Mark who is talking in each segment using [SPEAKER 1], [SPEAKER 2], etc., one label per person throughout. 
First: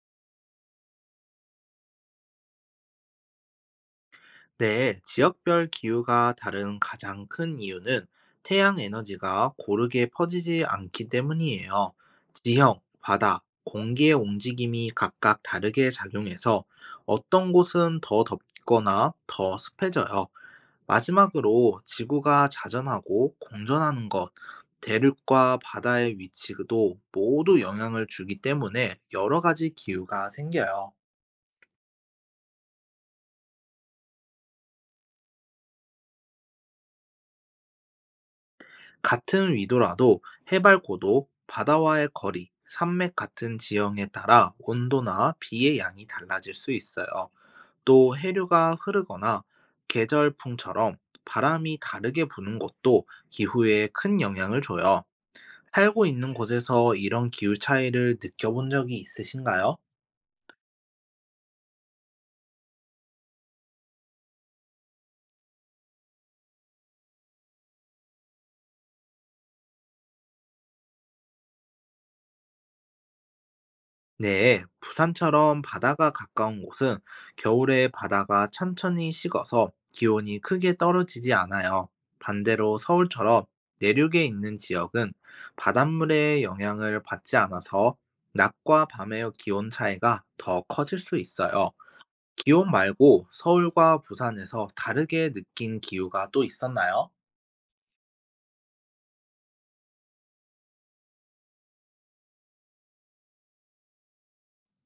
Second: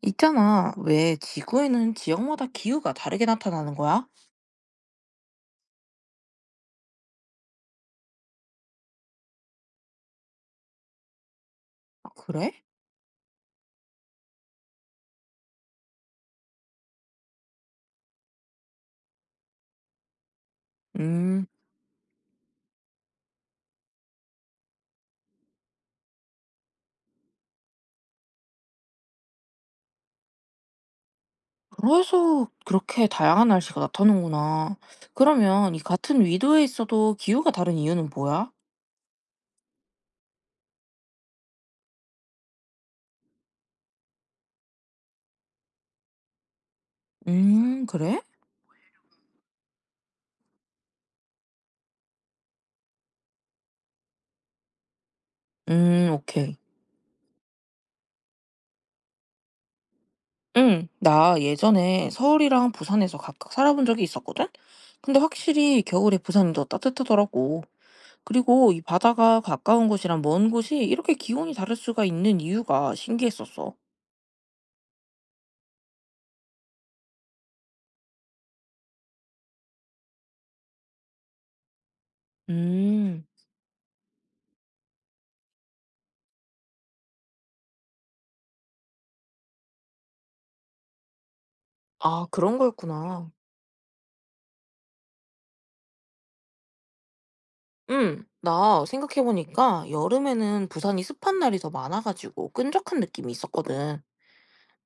[SPEAKER 1] 있잖아. 왜 지구에는 지역마다 기후가 다르게 나타나는 거야?
[SPEAKER 2] 네, 지역별 기후가 다른 가장 큰 이유는 태양 에너지가 고르게 퍼지지 않기 때문이에요.
[SPEAKER 1] 아, 그래?
[SPEAKER 2] 지형, 바다, 공기의 움직임이 각각 다르게 작용해서 어떤 곳은 더 덥거나 더 습해져요.
[SPEAKER 1] 음,
[SPEAKER 2] 마지막으로 지구가 자전하고 공전하는 것, 대륙과 바다의 위치도 모두 영향을 주기 때문에 여러 가지 기후가 생겨요.
[SPEAKER 1] 그래서 그렇게 다양한 날씨가 나타나는구나. 그러면 이 같은 위도에 있어도 기후가 다른 이유는 뭐야?
[SPEAKER 2] 같은 위도라도 해발 고도, 바다와의 거리, 산맥 같은 지형에 따라 온도나 비의 양이 달라질 수 있어요. 또
[SPEAKER 1] 그래?
[SPEAKER 2] 해류가 흐르거나 계절풍처럼 바람이 다르게 부는 것도 기후에 큰 영향을 줘요. 살고 있는
[SPEAKER 1] 오케이.
[SPEAKER 2] 곳에서 이런 기후 차이를 느껴본 적이 있으신가요?
[SPEAKER 1] 응, 나 예전에 서울이랑 부산에서 각각 살아본 적이 있었거든? 근데 확실히 겨울에 부산이 더 따뜻하더라고. 그리고 이 바다가 가까운 곳이랑 먼 곳이 이렇게 기온이 다를 수가 있는 이유가 신기했었어.
[SPEAKER 2] 네, 부산처럼 바다가 가까운 곳은 겨울에 바다가 천천히 식어서 기온이 크게 떨어지지 않아요. 반대로
[SPEAKER 1] 음.
[SPEAKER 2] 서울처럼 내륙에 있는 지역은 바닷물의 영향을 받지 않아서 낮과 밤의 기온 차이가 더 커질 수 있어요.
[SPEAKER 1] 아 그런
[SPEAKER 2] 기온 말고
[SPEAKER 1] 거였구나.
[SPEAKER 2] 서울과 부산에서 다르게 느낀 기후가 또 있었나요?
[SPEAKER 1] 나 생각해 보니까 여름에는 부산이 습한 날이 더 많아 가지고 끈적한 느낌이 있었거든.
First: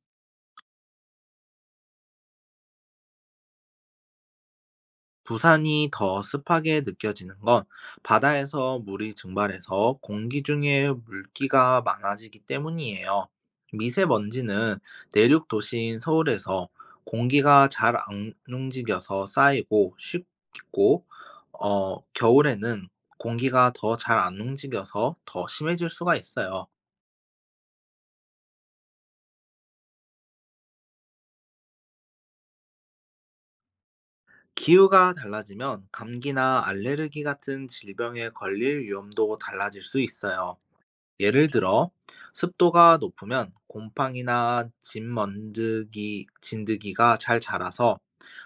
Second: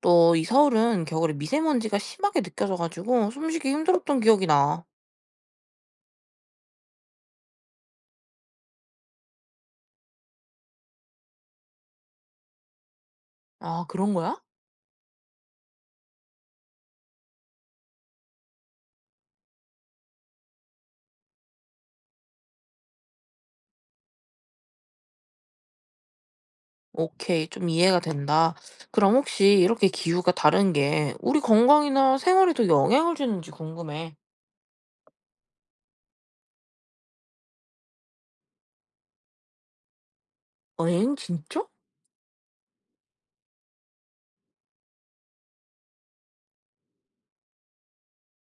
[SPEAKER 1] 또 이 서울은 겨울에 미세먼지가 심하게 느껴져 가지고 숨쉬기 힘들었던 기억이 나.
[SPEAKER 2] 부산이 더 습하게 느껴지는 건 바다에서 물이 증발해서 공기 중에 물기가 많아지기 때문이에요.
[SPEAKER 1] 아 그런 거야?
[SPEAKER 2] 미세먼지는 내륙 도시인 서울에서 공기가 잘 안 움직여서 쌓이고 쉽고, 겨울에는 공기가 더 잘 안 움직여서 더 심해질 수가 있어요.
[SPEAKER 1] 오케이. 좀 이해가 된다. 그럼 혹시 이렇게 기후가 다른 게 우리 건강이나 생활에도 영향을 주는지 궁금해.
[SPEAKER 2] 기후가 달라지면 감기나 알레르기 같은 질병에 걸릴 위험도 달라질 수 있어요.
[SPEAKER 1] 엥
[SPEAKER 2] 예를
[SPEAKER 1] 진짜?
[SPEAKER 2] 들어 습도가 높으면 곰팡이나 진먼지기, 진드기가 잘 자라서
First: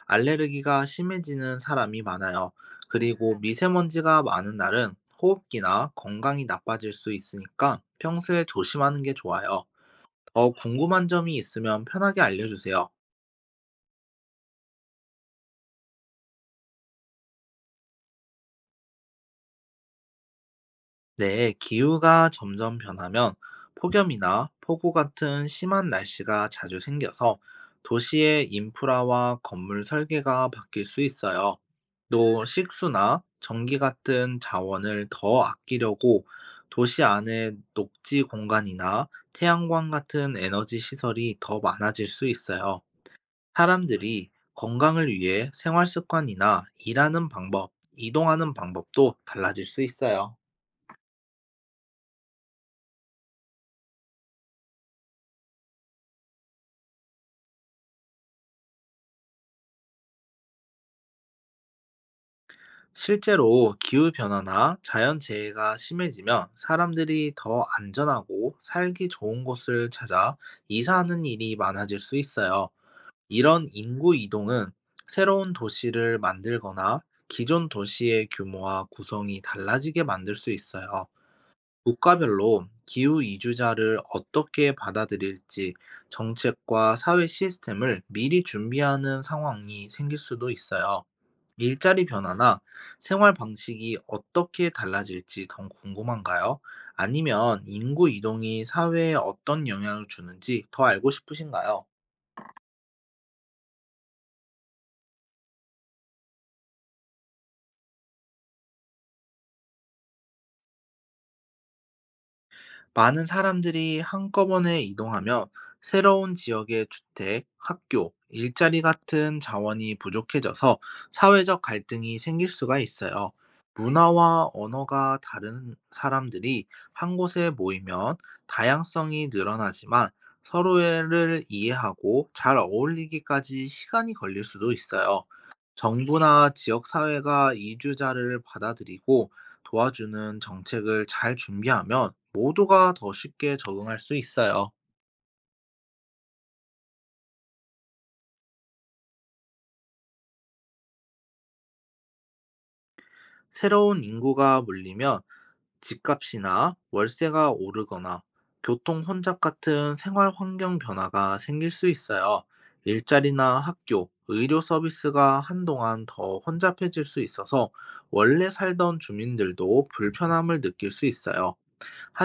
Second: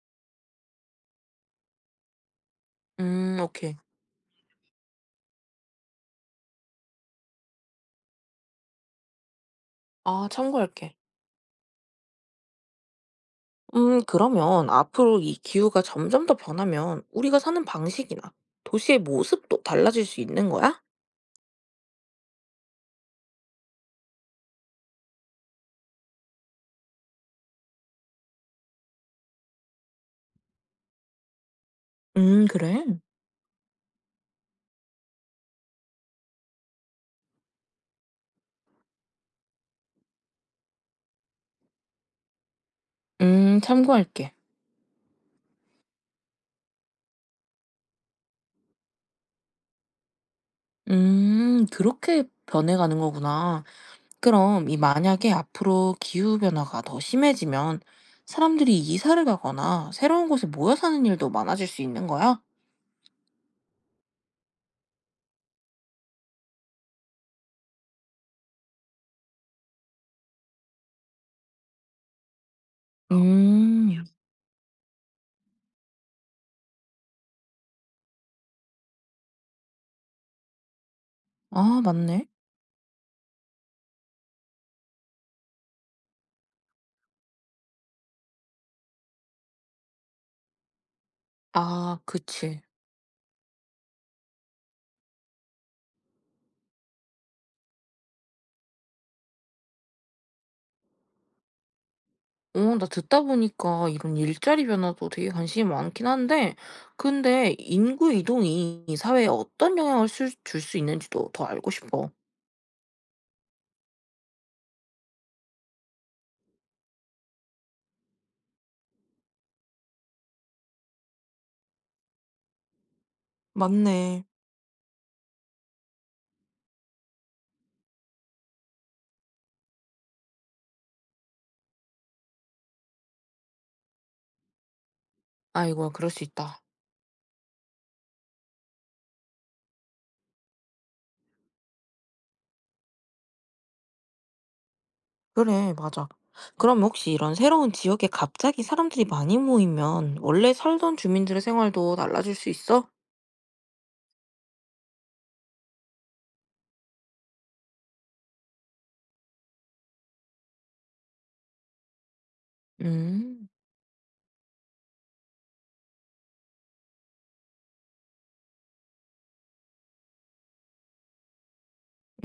[SPEAKER 2] 알레르기가 심해지는 사람이 많아요. 그리고
[SPEAKER 1] 오케이.
[SPEAKER 2] 미세먼지가 많은 날은 호흡기나 건강이 나빠질 수 있으니까 평소에 조심하는 게 좋아요.
[SPEAKER 1] 아
[SPEAKER 2] 더
[SPEAKER 1] 참고할게.
[SPEAKER 2] 궁금한 점이 있으면 편하게 알려주세요.
[SPEAKER 1] 그러면 앞으로 이 기후가 점점 더 변하면 우리가 사는 방식이나 도시의 모습도 달라질 수 있는 거야?
[SPEAKER 2] 네, 기후가 점점 변하면 폭염이나 폭우 같은 심한 날씨가 자주 생겨서 도시의 인프라와 건물 설계가 바뀔 수 있어요. 또
[SPEAKER 1] 그래?
[SPEAKER 2] 식수나 전기 같은 자원을 더 아끼려고 도시 안에 녹지 공간이나 태양광 같은 에너지 시설이 더 많아질 수 있어요. 사람들이
[SPEAKER 1] 참고할게.
[SPEAKER 2] 건강을 위해 생활 습관이나 일하는 방법, 이동하는 방법도 달라질 수 있어요.
[SPEAKER 1] 그렇게 변해가는 거구나. 그럼 이 만약에 앞으로 기후변화가 더 심해지면 사람들이 이사를 가거나 새로운 곳에 모여 사는 일도 많아질 수 있는 거야?
[SPEAKER 2] 실제로 기후변화나 자연재해가 심해지면 사람들이 더 안전하고 살기 좋은 곳을 찾아 이사하는 일이 많아질 수 있어요. 이런
[SPEAKER 1] 음,
[SPEAKER 2] 인구 이동은 새로운 도시를 만들거나 기존 도시의 규모와 구성이 달라지게 만들 수 있어요.
[SPEAKER 1] 아, 맞네.
[SPEAKER 2] 국가별로 기후 이주자를 어떻게 받아들일지 정책과 사회 시스템을 미리 준비하는 상황이 생길 수도 있어요.
[SPEAKER 1] 아,
[SPEAKER 2] 일자리 변화나
[SPEAKER 1] 그치.
[SPEAKER 2] 생활 방식이 어떻게 달라질지 더 궁금한가요? 아니면 인구 이동이 사회에 어떤 영향을 주는지 더 알고 싶으신가요?
[SPEAKER 1] 나 듣다 보니까 이런 일자리 변화도 되게 관심이 많긴 한데, 근데 인구 이동이 사회에 어떤 영향을 줄 수 있는지도 더 알고 싶어.
[SPEAKER 2] 많은 사람들이 한꺼번에 이동하며 새로운 지역의 주택, 학교, 일자리 같은 자원이 부족해져서 사회적 갈등이 생길 수가 있어요.
[SPEAKER 1] 맞네.
[SPEAKER 2] 문화와 언어가 다른 사람들이 한 곳에 모이면 다양성이 늘어나지만 서로를 이해하고 잘 어울리기까지 시간이 걸릴 수도 있어요.
[SPEAKER 1] 아이고야, 그럴 수
[SPEAKER 2] 정부나
[SPEAKER 1] 있다.
[SPEAKER 2] 지역사회가 이주자를 받아들이고 도와주는 정책을 잘 준비하면 모두가 더 쉽게 적응할 수 있어요.
[SPEAKER 1] 그래, 맞아. 그럼 혹시 이런 새로운 지역에 갑자기 사람들이 많이 모이면 원래 살던 주민들의 생활도 달라질 수 있어?
[SPEAKER 2] 새로운 인구가 몰리면 집값이나 월세가 오르거나 교통 혼잡 같은 생활 환경 변화가 생길 수 있어요.
[SPEAKER 1] 음,
[SPEAKER 2] 일자리나 학교, 의료 서비스가 한동안 더 혼잡해질 수 있어서 원래 살던 주민들도 불편함을 느낄 수 있어요.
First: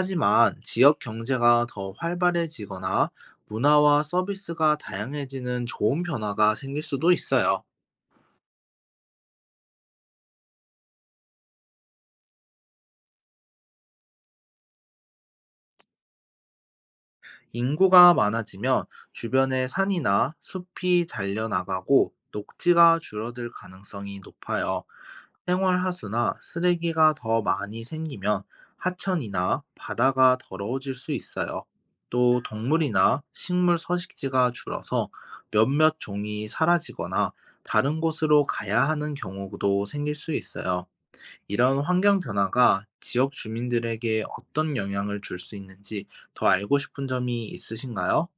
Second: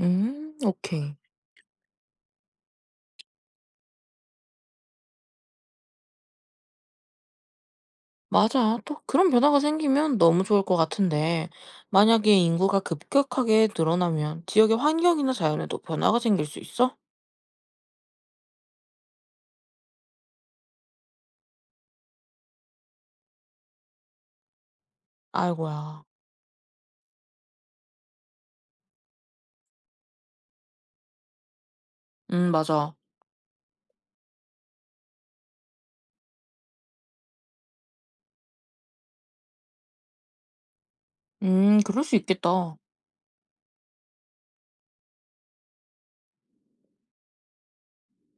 [SPEAKER 2] 지역
[SPEAKER 1] 오케이.
[SPEAKER 2] 경제가 더 활발해지거나 문화와 서비스가 다양해지는 좋은 변화가 생길 수도 있어요.
[SPEAKER 1] 맞아. 또 그런 변화가 생기면 너무 좋을 것 같은데, 만약에 인구가 급격하게 늘어나면 지역의 환경이나 자연에도 변화가 생길 수 있어?
[SPEAKER 2] 인구가 많아지면 주변의 산이나 숲이 잘려나가고 녹지가 줄어들 가능성이 높아요. 생활
[SPEAKER 1] 아이고야.
[SPEAKER 2] 하수나 쓰레기가 더 많이 생기면 하천이나 바다가 더러워질 수 있어요. 또
[SPEAKER 1] 맞아.
[SPEAKER 2] 동물이나 식물 서식지가 줄어서 몇몇 종이 사라지거나 다른 곳으로 가야 하는 경우도 생길 수 있어요. 이런
[SPEAKER 1] 그럴 수
[SPEAKER 2] 환경
[SPEAKER 1] 있겠다.
[SPEAKER 2] 변화가 지역 주민들에게 어떤 영향을 줄 수 있는지 더 알고 싶은 점이 있으신가요?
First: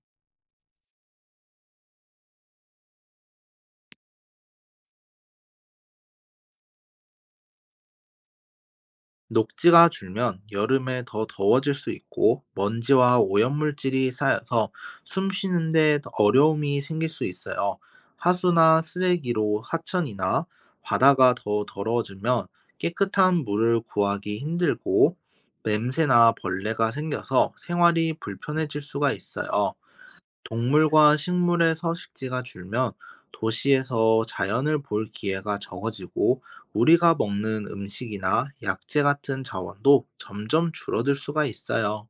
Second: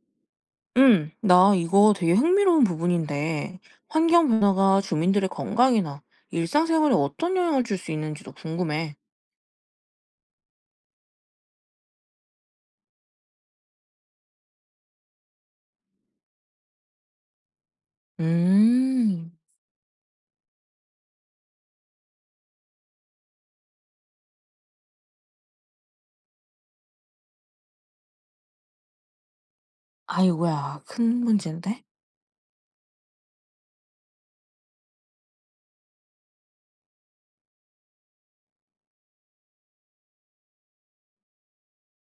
[SPEAKER 1] 나 이거 되게 흥미로운 부분인데, 환경 변화가 주민들의 건강이나 일상생활에 어떤 영향을 줄 수 있는지도 궁금해.
[SPEAKER 2] 녹지가 줄면 여름에 더 더워질 수 있고 먼지와 오염물질이 쌓여서 숨 쉬는데 어려움이 생길 수 있어요. 하수나
[SPEAKER 1] 음,
[SPEAKER 2] 쓰레기로 하천이나 바다가 더 더러워지면 깨끗한 물을 구하기 힘들고 냄새나 벌레가 생겨서 생활이 불편해질 수가 있어요.
[SPEAKER 1] 아이고야.
[SPEAKER 2] 동물과
[SPEAKER 1] 큰
[SPEAKER 2] 식물의
[SPEAKER 1] 문제인데?
[SPEAKER 2] 서식지가 줄면 도시에서 자연을 볼 기회가 적어지고 우리가 먹는 음식이나 약재 같은 자원도 점점 줄어들 수가 있어요.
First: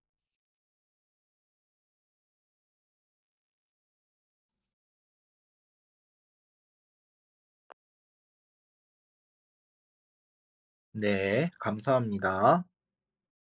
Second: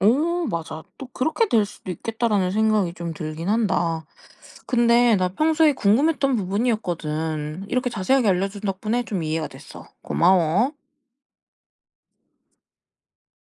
[SPEAKER 1] 오, 맞아. 또 '그렇게 될 수도 있겠다.'라는 생각이 좀 들긴 한다. 근데 나 평소에 궁금했던 부분이었거든. 이렇게 자세하게 알려준 덕분에 좀 이해가 됐어. 고마워.
[SPEAKER 2] 네, 감사합니다.